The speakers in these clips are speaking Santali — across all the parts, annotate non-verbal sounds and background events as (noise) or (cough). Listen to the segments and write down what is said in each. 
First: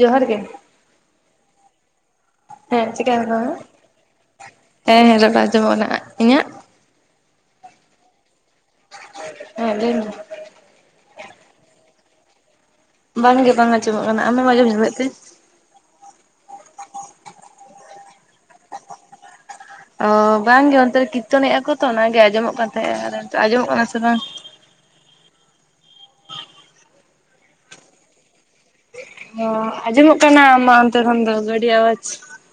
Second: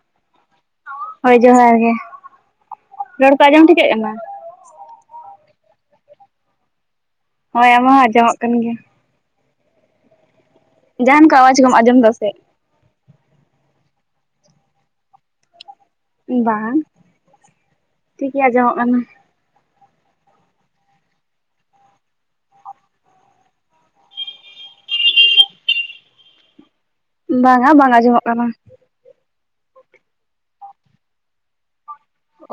ᱡᱚᱦᱟᱨ ᱜᱮ! ᱦᱳᱭ ᱡᱚᱦᱟᱨ ᱜᱮ ᱦᱮᱸ ᱪᱤᱠᱟ ᱨᱚᱲ ᱠᱚ ᱟᱸᱡᱚᱢ ᱴᱷᱤᱠᱟᱹᱜ ᱠᱟᱱᱟ᱾ ᱦᱮᱸ ᱦᱮᱸ ᱨᱚᱲ ᱠᱚ ᱟᱸᱡᱚᱢᱚᱜ-ᱟ ᱱᱟᱜ ᱤᱧᱟᱹᱜ ᱦᱳᱭ ᱟᱢᱟ ᱦᱚᱸ ᱟᱸᱡᱚᱢᱚᱜ ᱠᱟᱱ ᱜᱮᱭᱟ᱾ ᱦᱳᱭ ᱞᱟᱹᱭ ᱢᱮ᱾ ᱡᱟᱦᱟᱱ ᱠᱚ ᱟᱣᱟᱡᱽ ᱠᱚᱢ ᱟᱸᱡᱚᱢ ᱫᱟ ᱥᱮ? ᱵᱟᱝᱜᱮ ᱵᱟᱝ ᱟᱸᱚᱢᱚᱜ ᱠᱟᱱᱟ ᱟᱢᱮᱢ ᱟᱸᱡᱚᱢ ᱧᱟᱢᱮᱫ ᱛᱮ? ᱵᱟᱝ ᱴᱷᱤᱠ ᱜᱮᱭᱟ ᱟᱸᱡᱚᱢᱚᱜ ᱠᱟᱱᱟ᱾ ᱚ ᱵᱟᱝᱜᱮ ᱚᱱᱛᱮ ᱨᱮ ᱠᱤᱨᱛᱚᱱᱮ ᱟᱠ ᱛᱚ ᱚᱱᱟᱜᱮ ᱟᱸᱡᱚᱢᱚᱜ ᱠᱟᱱ ᱛᱟᱦᱮᱸᱜᱼᱟ, ᱟᱸᱡᱚᱢᱚᱜ ᱠᱟᱱᱟ ᱥᱮ ᱵᱟᱝ? ᱵᱟᱝᱟ ᱵᱟᱝ ᱟᱸᱡᱚᱢᱚᱜ ᱠᱟᱱᱟ᱾ ᱚ ᱟᱸᱡᱚᱢᱚᱜ ᱠᱟᱱᱟ ᱟᱢ ᱚᱱᱛᱮ ᱠᱷᱚᱱ ᱫᱚ ᱜᱟᱹᱰᱤ ᱟᱣᱟᱡᱽ᱾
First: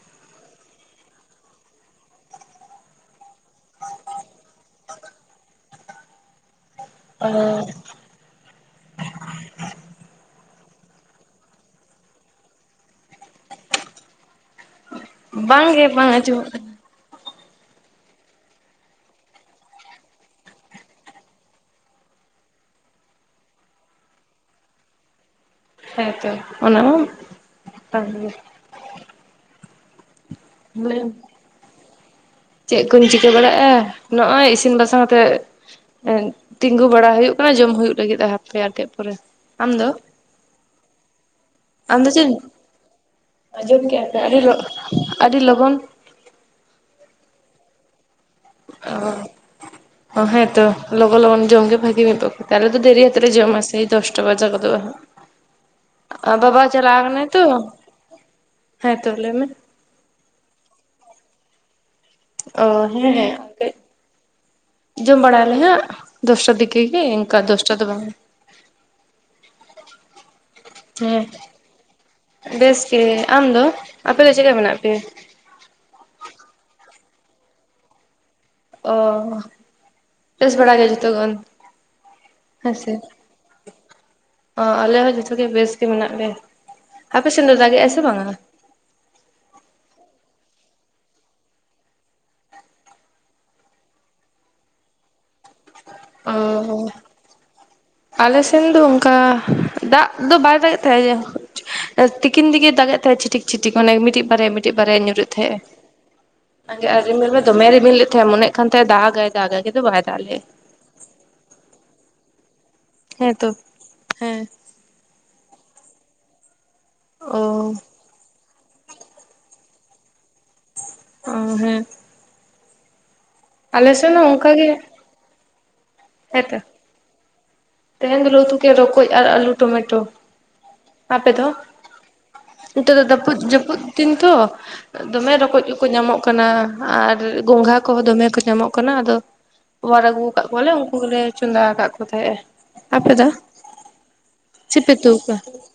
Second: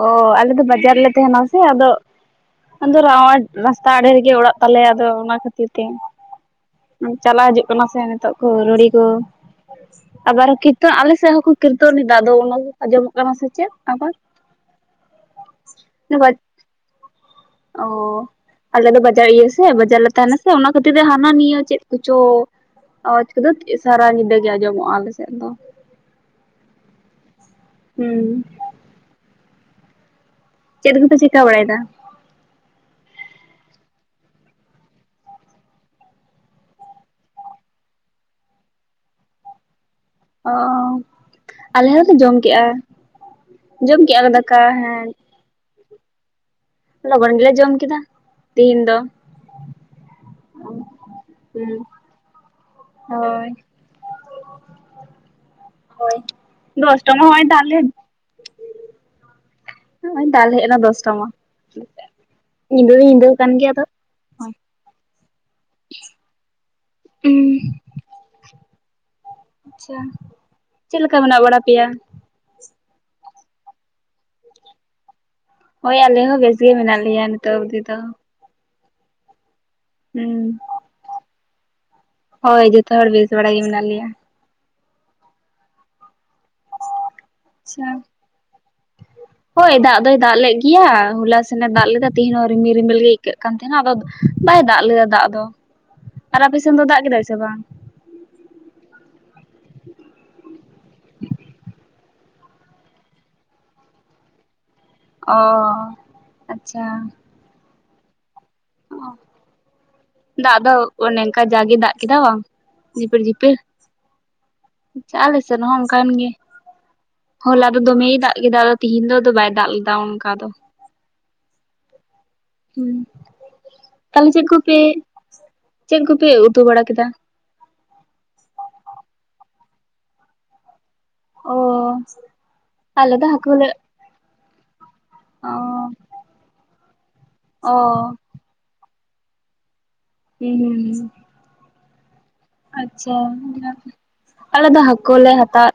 ᱚ ᱟᱞᱮ ᱫᱚ ᱵᱟᱡᱟᱨ ᱨᱮᱞᱮ ᱛᱟᱦᱮᱱᱟ ᱥᱮ ᱟᱫᱚ ᱟᱫᱚ ᱨᱟᱣᱟᱰ ᱨᱟᱥᱛᱟ ᱟᱲᱮ ᱨᱮᱜᱮ ᱚᱲᱟᱜ ᱛᱟᱞᱮᱭᱟ ᱟᱫᱚ ᱚᱱᱟ ᱠᱷᱟᱹᱛᱤᱨ ᱛᱮ ᱚ ᱪᱟᱞᱟᱣ ᱦᱤᱡᱩᱜ ᱠᱟᱱᱟ ᱥᱮ ᱱᱤᱛᱚᱜ ᱠᱚ ᱨᱩᱲᱤ ᱠᱚ ᱟᱵᱟᱨ ᱠᱤᱨᱛᱚᱱ ᱟᱞᱮᱥᱮᱫ ᱦᱚᱸᱠᱚ ᱠᱤᱨᱛᱚᱱᱮᱫᱟ ᱟᱫᱚ ᱚᱱᱟ ᱟᱸᱡᱚᱢᱚᱜ ᱠᱟᱱᱟ ᱥᱮ ᱪᱮᱫ ᱟᱵᱟᱨ ᱵᱟᱝ ᱜᱮ ᱵᱟᱝ ᱟᱡᱚᱢ ᱚᱜ ᱠᱟᱱᱟ᱾ ᱚ ᱟᱞᱮ ᱫᱚ ᱵᱟᱡᱟᱨ ᱤᱭᱟᱹ ᱥᱮ ᱵᱟᱡᱟᱨ ᱞᱮ ᱛᱟᱦᱮᱱᱟ ᱥᱮ ᱚᱱᱟ ᱠᱷᱟᱹᱛᱤᱨ ᱛᱮ ᱦᱟᱱᱟ ᱱᱤᱭᱟᱹ ᱪᱮᱫ ᱠᱚᱪᱚ ᱟᱣᱟᱡᱽ ᱫᱚᱠᱚ ᱥᱟᱨᱟ ᱧᱤᱫᱟᱹ ᱜᱮ ᱟᱸᱡᱚᱢᱚᱜᱼᱟ ᱟᱞᱮ ᱥᱮᱫ ᱫᱚ ᱦᱮ ᱛᱮ ᱚᱱᱟ ᱢᱟ ᱠᱟᱱ ᱜᱮ ᱦᱩᱸ ᱪᱮᱫ ᱞᱟᱹᱭ ᱢᱮ ᱠᱚᱯᱮ ᱪᱮᱠᱟᱹ ᱵᱟᱲᱟᱭᱮᱫᱟ? ᱪᱮᱫ ᱠᱚᱧ ᱪᱤᱠᱟᱹ ᱵᱟᱲᱟᱜᱼᱟ ᱱᱚᱜᱼᱚᱭ ᱤᱥᱤᱱ ᱵᱟᱥᱟᱝ ᱠᱟᱛᱮ ᱛᱤᱸᱜᱩ ᱵᱟᱲᱟ ᱦᱩᱭᱩᱜ ᱠᱟᱱᱟ ᱡᱚᱢ ᱦᱩᱭᱩᱜ ᱞᱟᱹᱜᱤᱫᱼᱟ ᱦᱟᱯᱮ ᱟᱨ ᱠᱟᱹᱪ ᱯᱚᱨᱮ ᱟᱢᱫᱚ? ᱚ ᱟᱞᱮ ᱫᱚ ᱦᱚᱸᱞᱮ ᱡᱚᱢ ᱪᱮᱫ ᱠᱮᱜᱼᱟ ᱟᱸᱡᱚᱢ ᱡᱚᱢ ᱠᱮᱜᱼᱟ ᱠᱮᱜ ᱯᱮ ᱟᱞᱮ ᱟᱹᱰᱤ ᱫᱟᱠᱟ ᱦᱮᱸ ᱟᱹᱰᱤ ᱞᱚᱜᱚᱱ ᱞᱚᱜᱚᱱ ᱜᱮᱞᱮ ᱡᱚᱢ ᱠᱮᱫᱟ᱾ ᱛᱤᱦᱤᱧ ᱫᱚ ᱚ ᱦᱮᱸᱛᱚ ᱞᱚᱜᱚ ᱞᱚᱜᱚᱱ ᱡᱚᱢ ᱦᱩᱸ ᱜᱮ ᱵᱷᱟᱜᱤ ᱱᱤᱛᱚᱜ ᱛᱟᱦᱚᱞᱮ ᱛᱚ ᱫᱮᱨᱤ ᱦᱟᱛᱮ ᱨᱮ ᱦᱳᱭ ᱡᱚᱢᱟ ᱥᱮᱭ ᱫᱚᱥᱴᱟ ᱵᱟᱡᱟ ᱜᱚᱫᱚᱜᱼᱟ ᱦᱟᱸᱜ ᱦᱳᱭ ᱵᱟᱵᱟ ᱪᱟᱞᱟ ᱫᱚᱥᱴᱟ ᱢᱟ ᱠᱟᱱᱟᱭ ᱛᱚ ᱦᱚᱸᱜᱼᱚᱭ ᱫᱟᱜ ᱞᱮᱫ ᱦᱮᱸ ᱛᱚ ᱞᱟᱹᱭ ᱢᱮ ᱱᱚᱜᱚᱭ ᱫᱟᱞ ᱦᱮᱡ ᱮᱱᱟ ᱫᱚᱥᱴᱟ ᱢᱟ ᱚ ᱧᱤᱫᱟᱹ ᱫᱚ ᱦᱮᱸ ᱧᱤᱫᱟᱹ ᱦᱮᱸ ᱟᱠᱟᱱ ᱜᱮᱭᱟ ᱠᱟᱹᱡ ᱟᱫᱚ ᱡᱚᱢ ᱵᱟᱲᱟᱭᱟᱞᱮ ᱦᱟᱸᱜ ᱫᱚᱥᱴᱟ ᱫᱤᱠᱮ ᱜᱮ ᱤᱱᱠᱟ ᱫᱚᱥᱴᱟ ᱫᱚ ᱵᱟᱝᱼᱟ᱾ ᱟᱪᱪᱷᱟ ᱪᱮᱫ ᱞᱮᱠᱟ ᱦᱮᱸ ᱢᱮᱱᱟᱜ ᱵᱟᱲᱟ ᱯᱮᱭᱟ? ᱵᱮᱥ ᱜᱮ ᱟᱢᱫᱚ ᱟᱯᱮ ᱫᱚ ᱪᱮᱫᱠᱟ ᱢᱮᱱᱟᱜ ᱯᱮᱭᱟ ᱦᱳᱭ ᱟᱞᱮ ᱦᱚᱸ ᱵᱮᱥ ᱜᱮ ᱢᱮᱱᱟᱜ ᱞᱮᱭᱟ ᱱᱤᱛᱚᱜ ᱚᱵᱫᱤ ᱫᱚ ᱚ ᱦᱩᱸ ᱵᱮᱥ ᱵᱟᱲᱟ ᱜᱮ ᱡᱷᱚᱛᱚ ᱜᱚᱱ ᱦᱳᱭ ᱦᱮᱸᱥᱮ ᱡᱚᱛᱚ ᱦᱚᱲ ᱵᱮᱥ ᱵᱟᱲᱟ ᱜᱮ ᱢᱮᱱᱟᱜ ᱞᱮᱭᱟ᱾ ᱚ ᱟᱞᱮ ᱦᱚᱸ ᱡᱚᱛᱚ ᱵᱮᱥ ᱜᱮ ᱢᱮᱱᱟᱜ ᱞᱮᱭᱟ ᱦᱟᱯᱮ ᱥᱮᱱ ᱫᱚ ᱟᱪᱪᱷᱟ ᱫᱟᱜᱽᱮᱫᱟᱭ ᱥᱮ ᱵᱟᱝᱼᱟ? ᱦᱳᱭ ᱫᱟᱜᱽ ᱫᱚᱭ ᱫᱟᱜᱽ ᱞᱮᱫ ᱜᱮᱭᱟ ᱦᱚᱞᱟ ᱥᱮᱱᱮ ᱫᱟᱜᱽ ᱞᱮᱫᱟ ᱛᱮᱦᱮᱱ ᱦᱚᱸ ᱨᱤᱢᱤᱞ ᱨᱤᱢᱤᱞ ᱜᱮ ᱟᱹᱭᱠᱟᱹᱜ ᱠᱟᱱ ᱛᱟᱦᱮᱱᱟ ᱟᱫᱚ ᱵᱟᱭ ᱫᱟᱜᱽ ᱞᱮᱫᱟ ᱫᱟᱜᱽ ᱫᱚ ᱟᱨ ᱟᱯᱮ ᱥᱮᱱ ᱚ ᱫᱚ ᱫᱟᱜᱽ ᱠᱮᱫᱟᱭ ᱥᱮ ᱵᱟᱝ? ᱟᱞᱮ ᱥᱮᱱ ᱫᱚ ᱚᱱᱠᱟ ᱫᱟᱜᱽ ᱫᱚ ᱵᱟᱭ ᱫᱟᱜᱮᱫ ᱛᱟᱦᱮᱸ ᱛᱤᱠᱤᱱ ᱫᱤᱠᱮ ᱫᱟᱜᱽᱮᱜ ᱛᱟᱦᱮᱫ ᱪᱷᱤᱴᱤᱠ ᱪᱷᱤᱴᱤᱠ ᱚᱱᱮ ᱢᱤᱫᱴᱤᱡ ᱵᱟᱨᱭᱟ ᱢᱤᱫᱴᱤᱡ ᱵᱟᱨᱭᱟ ᱧᱩᱨ ᱚ ᱟᱪᱪᱷᱟ ᱛᱟᱦᱮᱸᱜᱼᱟ ᱟᱨ ᱨᱤᱢᱤᱞ ᱢᱮ ᱫᱚᱢᱮ ᱨᱤᱢᱤᱞ ᱞᱮᱫ ᱛᱟᱦᱮᱸᱜ ᱢᱚᱱᱮ ᱠᱟᱱ ᱛᱟᱦᱮᱱᱟ ᱫᱟᱜᱽᱟᱭ ᱫᱟᱜᱽᱟᱭ ᱠᱤᱱᱛᱩ ᱵᱟᱭ ᱫᱟᱜᱽ ᱞᱮᱫᱟ᱾ ᱫᱟᱜ ᱫᱚ ᱚᱱᱮ ᱚᱝᱠᱟ ᱡᱟᱜᱮ ᱫᱟᱜᱽ ᱠᱮᱫᱟ ᱵᱟᱝ ᱡᱷᱤᱯᱤᱨ ᱦᱮᱸ ᱛᱚ ᱡᱷᱤᱯᱤᱨ ᱦᱮᱸ ᱟᱞᱮ ᱥᱮᱫ ᱦᱚᱸ ᱚᱱᱠᱟᱱ ᱜᱮ ᱚ ᱦᱚᱞᱟ ᱫᱚ ᱫᱚᱢᱮᱭ ᱫᱟᱜᱽ ᱠᱮᱫᱟ ᱛᱮᱦᱮᱧ ᱫᱚ ᱫᱚ ᱵᱟᱭ ᱫᱟᱜᱽ ᱞᱮᱫᱟ ᱚᱱᱠᱟ ᱫᱚ ᱚ ᱦᱮᱸ ᱦᱩᱸ ᱟᱞᱮ ᱥᱮᱱ ᱦᱚᱸ ᱛᱟᱦᱞᱮ ᱪᱮᱫ ᱚᱱᱠᱟ ᱜᱮ ᱠᱚᱯᱮ ᱪᱮᱫ ᱠᱚᱯᱮ ᱦᱮᱸᱛᱚ ᱩᱛᱩ ᱵᱟᱲᱟ ᱠᱮᱫᱟ? ᱛᱮᱦᱮᱧ ᱫᱚᱞᱮ ᱩᱛᱩ ᱠᱮᱜᱼᱟ ᱨᱚᱠᱚᱡᱽ ᱟᱨ ᱟᱹᱞᱩ ᱴᱚᱢᱮᱴᱳ ᱟᱯᱮ ᱫᱚ? ᱚ ᱱᱤᱛᱚᱜ ᱫᱚ ᱟᱞᱮ ᱫᱟᱹᱯᱩᱡ ᱦᱟᱹᱠᱩ ᱞᱮ ᱡᱟᱹᱯᱩᱫ ᱛᱤᱧ ᱛᱚ ᱫᱚᱢᱮ ᱚ ᱨᱚᱠᱚᱡᱽ ᱠᱚ ᱧᱟᱢᱚᱜ ᱠᱟᱱᱟ ᱟᱨ ᱜᱚᱝᱜᱷᱟ ᱚ ᱠᱚᱦᱚᱸ ᱫᱚᱢᱮ ᱠᱚ ᱧᱟᱢᱚᱜ ᱠᱟᱱᱟ ᱟᱫᱚ ᱚᱣᱟᱨ ᱟᱹᱜᱩ ᱠᱟᱜ ᱦᱩᱸ ᱠᱚᱣᱟ ᱞᱮ ᱦᱩᱸ ᱩᱱᱠᱩ ᱜᱮᱞᱮ ᱪᱚᱸᱫᱟ ᱟᱠᱟᱜ ᱠᱚ ᱛᱟᱦᱮᱸᱜᱼᱟ᱾ ᱟᱯᱮ ᱟᱪᱪᱷᱟ ᱫᱚ ᱟᱞᱮ ᱫᱚ ᱪᱮᱫ ᱯᱮ ᱦᱟᱹᱠᱚ ᱩᱛᱩ ᱞᱮ ᱟᱠᱟᱫᱟ ᱦᱟᱛᱟᱣ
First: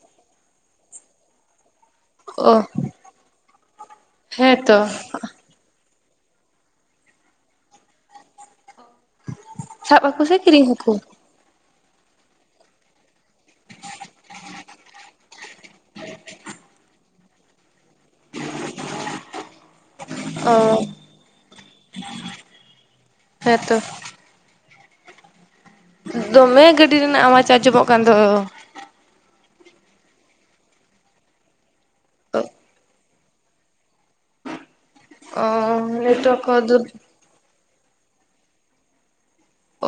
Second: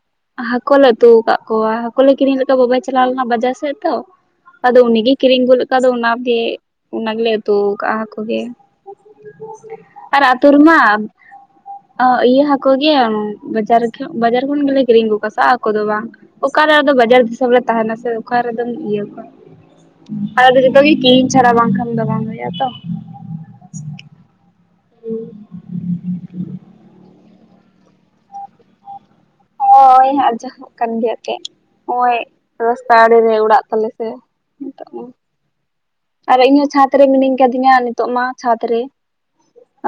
ᱦᱟᱹᱠᱚ ᱞᱮ ᱩᱛᱩ ᱟᱠᱟᱫ ᱠᱚᱣᱟ ᱦᱟᱹᱠᱚ ᱠᱤᱨᱤᱧ ᱞᱮᱠ ᱚ ᱠᱚᱣᱟ ᱵᱟᱵᱟᱭ ᱪᱟᱞᱟᱣ ᱞᱮᱱᱟ ᱵᱟᱡᱟᱨ ᱥᱮᱫ ᱛᱚ ᱟᱫᱚ ᱦᱮᱸᱛᱚ ᱩᱱᱤ ᱜᱮᱭ ᱠᱤᱨᱤᱧ ᱜᱩ ᱞᱮ ᱟᱫᱚ ᱚᱱᱟ ᱛᱮ ᱚᱱᱟᱜᱮ ᱚᱱᱟ ᱜᱮᱞᱮ ᱩᱛᱩ ᱠᱟᱜᱼᱟ ᱦᱟᱹᱠᱩ ᱜᱮ ᱥᱟᱵ ᱟᱨ ᱦᱟᱹᱠᱩ ᱥᱮ ᱟᱹᱛᱳᱨ ᱠᱤᱨᱤᱧ ᱢᱟ ᱦᱟᱹᱠᱩ ᱤᱭᱟᱹ ᱦᱟᱹᱠᱳ ᱜᱮ ᱵᱟᱡᱟᱨ ᱵᱟᱡᱟᱨ ᱠᱷᱚᱱ ᱜᱮᱞᱮ ᱠᱤᱨᱤᱧ ᱟᱹᱜᱩ ᱠᱟ ᱥᱮ ᱟᱠᱚ ᱫᱚ ᱵᱟᱝ ᱚᱠᱟᱨᱮ ᱟᱫᱚ ᱵᱟᱡᱟᱨᱤ ᱫᱤᱥᱚᱹᱢ ᱨᱮ ᱛᱟᱦᱮᱱᱟ ᱥᱮ ᱚᱠᱟ ᱨᱮᱫᱚᱢ ᱤᱭᱟᱹ ᱠᱚᱣᱟ ᱟᱞᱮ ᱚ ᱫᱚ ᱡᱚᱛᱚ ᱜᱮ ᱠᱤᱨᱤᱧ ᱪᱷᱟᱨᱟ ᱵᱟᱝᱠᱷᱟᱱ ᱫᱚ ᱵᱟᱝ ᱦᱩᱭᱩᱜᱼᱟ ᱛᱚ ᱦᱮᱸᱛᱚ (inaudible) ᱫᱚᱢᱮ ᱜᱟᱹᱰᱤ ᱨᱮᱱᱟᱜ ᱟᱣᱡ ᱟᱸᱡᱚᱢᱚᱜ ᱠᱟᱱ ᱫᱚ ᱦᱳᱭ ᱟᱸᱡᱚᱜ ᱠᱟᱱ ᱜᱮᱭᱟ ᱛᱮᱜ ᱚᱭᱮᱜ ᱨᱟᱥᱛᱟ ᱟᱲᱮᱨᱮ ᱚᱲᱟᱜ ᱛᱟᱞᱮ ᱥᱮ ᱱᱤᱛᱚᱜ ᱢᱟ ᱚ ᱟᱨ ᱱᱮᱴᱣᱟᱨᱠ ᱠᱚ ᱤᱧ ᱦᱚᱸ ᱫᱩᱨ ᱪᱷᱟᱸᱫᱽ ᱨᱮ ᱢᱤᱱᱟᱹᱧ ᱠᱟᱫᱤᱧᱟ ᱱᱤᱛᱚᱜ ᱢᱟ ᱪᱷᱟᱫᱽ ᱨᱮ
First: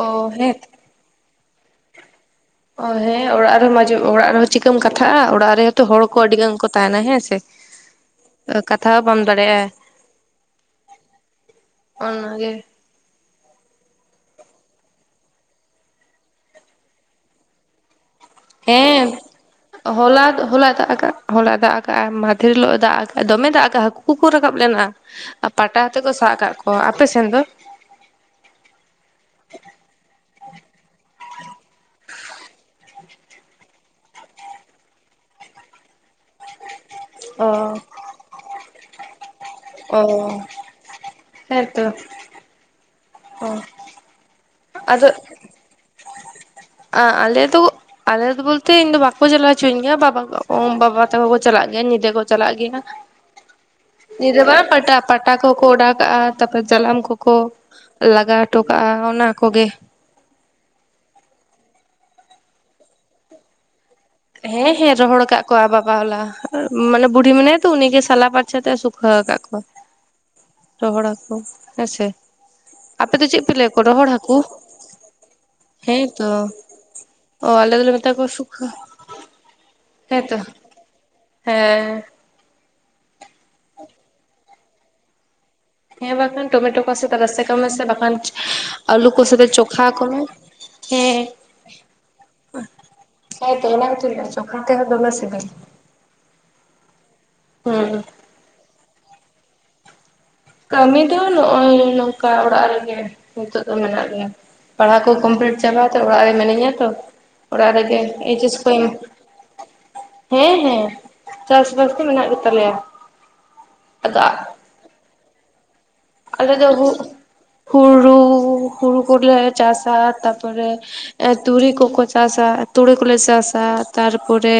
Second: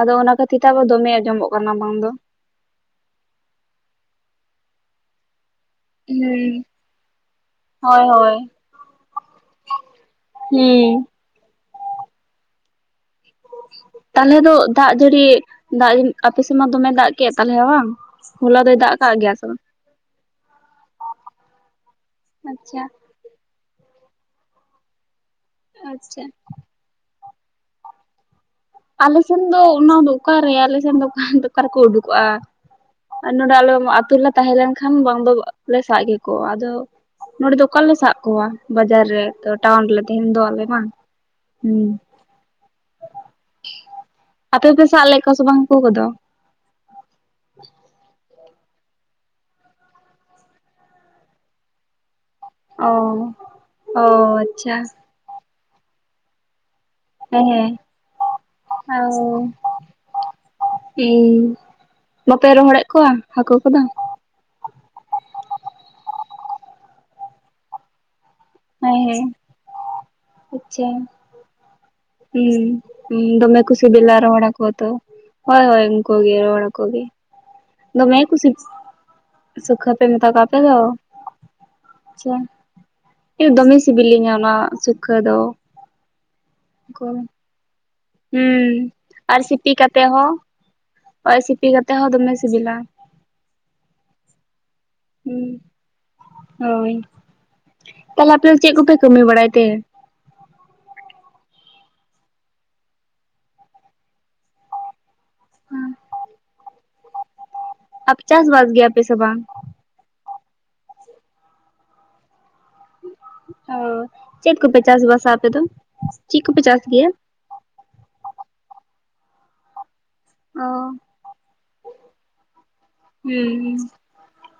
ᱚ ᱚᱱᱟ ᱦᱮᱸ ᱠᱷᱟᱹᱛᱤᱨ ᱫᱚᱢᱮ ᱟᱸᱡᱚᱢᱚᱜ ᱠᱟᱱᱟ ᱵᱟᱝ ᱫᱚ ᱚ ᱦᱮᱸ ᱚᱲᱟᱜ ᱨᱮᱦᱚᱸ ᱢᱟᱡ ᱚᱲᱟᱜ ᱨᱮᱦᱚᱸ ᱪᱤᱠᱟᱹᱢ ᱠᱟᱛᱷᱟᱜᱼᱟ ᱚᱲᱟᱜ ᱨᱮ ᱛᱚ ᱦᱚᱲ ᱠᱚ ᱟᱹᱰᱤ ᱦᱩᱸ ᱜᱟᱱ ᱠᱚ ᱛᱟᱦᱮᱱᱟ ᱦᱮᱸ ᱥᱮ ᱦᱳᱭ ᱦᱳᱭ ᱠᱟᱛᱷᱟ ᱦᱚᱸ ᱵᱟᱢ ᱫᱟᱲᱮᱭᱟᱜᱼᱟ ᱦᱩᱸ ᱚᱱᱟ ᱜᱮ ᱛᱟᱦᱞᱮ ᱫᱚ ᱫᱟᱜᱽ ᱡᱟᱹᱲᱤ ᱫᱟᱜᱽ ᱟᱯᱮ ᱥᱮᱫ ᱢᱟ ᱫᱚᱢᱮ ᱫᱟᱜᱽ ᱠᱮᱫ ᱛᱟᱞᱦᱮ ᱵᱟᱝ ᱦᱚᱞᱟ ᱫᱚᱭ ᱫᱟᱜ ᱦᱮᱸ ᱠᱟᱜ ᱜᱮᱭᱟ ᱥᱮ ᱵᱟᱝ ᱦᱚᱞᱟ ᱦᱚᱞᱟᱭ ᱫᱟᱜ ᱟᱠᱟᱫ ᱦᱚᱞᱟᱭ ᱫᱟᱜ ᱟᱠᱟᱫᱼᱟ, ᱢᱟᱦᱟ ᱫᱮᱨ ᱦᱤᱞᱚᱜ ᱮ ᱟᱪᱪᱷᱟ ᱫᱟᱜ ᱟᱠᱟᱫ, ᱫᱚᱢᱮ ᱫᱟᱜᱽ ᱠᱟᱜᱼᱟ ᱦᱟᱹᱠᱩ ᱠᱚᱠᱚ ᱨᱟᱠᱟᱵ ᱞᱮᱱᱟ ᱟᱨ ᱯᱟᱴᱟ ᱛᱮ ᱠᱚ ᱟᱪᱪᱷᱟ ᱥᱟᱵ ᱠᱟᱜ ᱠᱚᱣᱟ ᱟᱯᱮ ᱥᱮᱱ ᱫᱚ? ᱟᱞᱮ ᱥᱮᱱ ᱫᱚ ᱚᱱᱟ ᱫᱚ ᱚᱠᱟᱨᱮ ᱟᱞᱮ ᱥᱮᱱ ᱫᱚ ᱚᱠᱟᱱ ᱫᱚ ᱚᱠᱟᱨᱮᱠᱚ ᱩᱰᱩᱠᱚᱜᱼᱟ ᱱᱚᱰᱮ ᱟᱞᱮ ᱟᱹᱛᱩᱞ ᱞᱮ ᱛᱟᱦᱮᱸ ᱞᱮᱱᱠᱷᱟᱱ ᱵᱟᱝ ᱫᱚ ᱞᱮ ᱥᱟᱜ ᱠᱮᱠᱚᱣᱟ ᱟᱫᱚ ᱚ ᱱᱚᱰᱮ ᱫᱚ ᱚᱠᱟᱞᱮ ᱥᱟᱜ ᱠᱚᱣᱟ ᱵᱟᱡᱟᱨ ᱨᱮ ᱛᱚ ᱴᱟᱣᱟᱱ ᱞᱮ ᱚ ᱛᱮᱦᱮᱱ ᱫᱚ ᱟᱞᱮ ᱢᱟ ᱦᱩᱸ ᱦᱮᱸᱛᱚ ᱚ ᱟᱯᱮ ᱯᱮ ᱥᱟᱵ ᱞᱮᱜ ᱠᱚᱣᱟ ᱥᱮ ᱵᱟᱝ ᱦᱟᱠᱩ ᱠᱚᱫᱚ ᱟᱜ ᱟᱞᱮ ᱫᱚ ᱟᱞᱮ ᱫᱚ ᱵᱚᱞᱛᱮ ᱤᱧ ᱫᱚ ᱵᱟᱠᱚ ᱪᱟᱞᱟᱣ ᱦᱚᱪᱚᱧ ᱜᱮᱭᱟ ᱵᱟᱵᱟ ᱵᱟᱵᱟ ᱛᱟᱠᱚ ᱠᱚ ᱪᱟᱞᱟᱜ ᱜᱮᱭᱟ ᱧᱤᱫᱟᱹ ᱠᱚ ᱪᱞᱟ ᱜᱮᱭᱟ ᱚ ᱚ (unintelligible) ᱟᱪᱪᱷᱟ ᱯᱟᱴᱟ ᱯᱟᱴᱟ ᱠᱚᱠᱚ ᱚᱰᱟᱣᱠᱟᱜᱼᱟ ᱛᱟᱯᱚᱨ ᱡᱟᱞᱟᱢ ᱠᱚᱠᱚ ᱦᱮᱸ ᱦᱮᱸ ᱞᱟᱜᱟᱣ ᱦᱚᱴᱚ ᱠᱟᱜᱼᱟ ᱚᱱᱟ ᱠᱚᱜᱮ ᱦᱮᱸ ᱵᱟᱯᱮ ᱨᱚᱦᱚᱲᱮᱜ ᱠᱚᱣᱟ ᱦᱟᱹᱠᱳ ᱠᱚᱫᱚ ᱦᱮᱸ ᱦᱮᱸ ᱨᱚᱦᱚᱲ ᱠᱟᱜ ᱠᱚᱣᱟ ᱵᱟᱵᱟ ᱦᱚᱞᱟ ᱢᱟᱱᱮ ᱵᱩᱰᱤ ᱢᱮᱱᱟᱭᱟ ᱛᱚ ᱩᱱᱤᱜ ᱥᱟᱞᱟ ᱯᱟ ᱪᱷᱟᱛᱮ ᱦᱮᱸ ᱥᱩᱠᱷᱟᱹ ᱦᱮᱸ ᱠᱟᱜ ᱠᱚᱣᱟ ᱟᱪᱪᱷᱟ ᱨᱚᱦᱚᱲ ᱟᱠᱚ ᱦᱮᱸ ᱥᱮ ᱦᱩᱸ ᱫᱚᱢᱮ ᱠᱷᱩ ᱥᱤᱵᱤᱞᱟ ᱦᱟᱹᱠᱩ ᱨᱚᱦᱚᱲ ᱦᱟᱠᱳ ᱩᱛᱩ ᱦᱳᱭ ᱦᱳᱭ ᱩᱱᱠᱩ ᱦᱮᱸᱛᱚ ᱜᱮ ᱨᱚᱦᱛᱲ ᱦᱟᱠᱳ ᱜᱮ ᱚ ᱟᱞᱮ ᱫᱚᱞᱮ ᱢᱮᱛᱟ ᱫᱚᱢᱮ ᱠᱚᱣᱟ ᱠᱩᱥᱤ ᱥᱩᱠᱷᱟᱹ ᱥᱩᱠᱷᱟᱹ ᱯᱮ ᱢᱮᱛᱟ ᱦᱮᱸᱛᱚ ᱠᱚᱣᱟ ᱟᱯᱮ ᱫᱚ ᱦᱮᱸ ᱟᱪᱷᱟ ᱤ ᱫᱚᱢᱮ ᱥᱤᱵᱤᱞᱤᱧᱟ ᱚᱱᱟ ᱥᱩᱠᱷᱟᱹ ᱫᱚ ᱦᱮᱸ ᱵᱟᱠᱷᱟᱱ ᱴᱚᱢᱮᱴᱳ ᱠᱚ ᱥᱟᱛᱮ ᱨᱟᱹᱥᱮ ᱠᱟᱢᱮᱥᱮ ᱵᱟᱠᱷᱟᱱ ᱦᱩᱸ ᱟᱞᱩ ᱠᱚ ᱥᱟᱛᱮ ᱪᱚᱠᱷᱟ ᱠᱚᱢᱮ ᱦᱳᱭ ᱥᱤᱯᱤ ᱠᱟᱛᱮᱜ ᱦᱚᱸ ᱫᱚᱢᱮ ᱥᱤᱵᱤᱞᱟ᱾ ᱦᱮᱛᱚ ᱚᱱᱟ ᱜᱮᱛᱩᱭ ᱞᱟᱹᱭᱟ ᱪᱚᱠᱷᱟ ᱛᱮ ᱦᱚ ᱫᱚᱢᱮ ᱦᱩᱸ ᱥᱤᱵᱤᱞ ᱦᱩᱸ᱾ ᱛᱟᱦᱚᱞᱮ ᱟᱯᱮ ᱪᱮᱜ ᱠᱚᱯᱮ ᱠᱟᱹᱢᱤ ᱵᱟᱲᱟᱭ ᱛᱮ? ᱠᱟᱹᱢᱤ ᱫᱚ ᱱᱚᱜᱼᱚᱭ ᱱᱚᱝᱠᱟ ᱚᱲᱟᱜ ᱨᱮᱜᱮ ᱱᱤᱛᱚᱜ ᱫᱚ ᱢᱮᱱᱟᱜ ᱞᱮᱭᱟ᱾ ᱯᱟᱲᱦᱟᱜ ᱠᱚ ᱠᱚᱢᱯᱞᱤᱴ ᱪᱟᱵᱟᱛᱮ ᱚᱲᱟᱜ ᱨᱮ ᱢᱤᱱᱟᱹᱧᱟ ᱛᱚ ᱚᱲᱟᱜ ᱨᱮ ᱟᱯ ᱮᱭᱤᱡ ᱪᱟᱥ ᱮᱥ ᱵᱟᱥ ᱠᱚᱮᱢ ᱜᱮᱭᱟᱯᱮ ᱥᱮ ᱵᱟᱝ (unintelligible) ᱦᱮᱸ ᱦᱮᱸ ᱪᱟᱥ ᱵᱟᱥ ᱜᱮ ᱢᱮᱱᱟᱜ ᱜᱮᱛᱟᱞᱮᱭᱟ᱾ ᱚ ᱟᱫᱚ ᱪᱮᱫ ᱠᱚᱯᱮ ᱪᱟᱥᱵᱥᱟ ᱟᱯᱮ ᱫᱚ? ᱪᱮᱫ ᱟᱞᱮ ᱠᱚᱯᱮ ᱫᱚ ᱪᱟᱥ ᱦᱩᱜ ᱜᱮᱭᱟ ᱦᱩᱲᱩ ᱠᱚᱞᱮ ᱪᱟᱥᱟ ᱛᱟᱯ ᱚ ᱛᱟᱨᱯᱚᱨᱮ ᱛᱩᱲᱤ ᱠᱚᱠᱚ ᱪᱟᱥᱟ ᱛᱩᱲᱤ ᱠᱚᱞᱮ ᱦᱩᱸ ᱪᱟᱥᱟ ᱦᱩᱸ ᱛᱟᱨᱯᱚᱨᱮ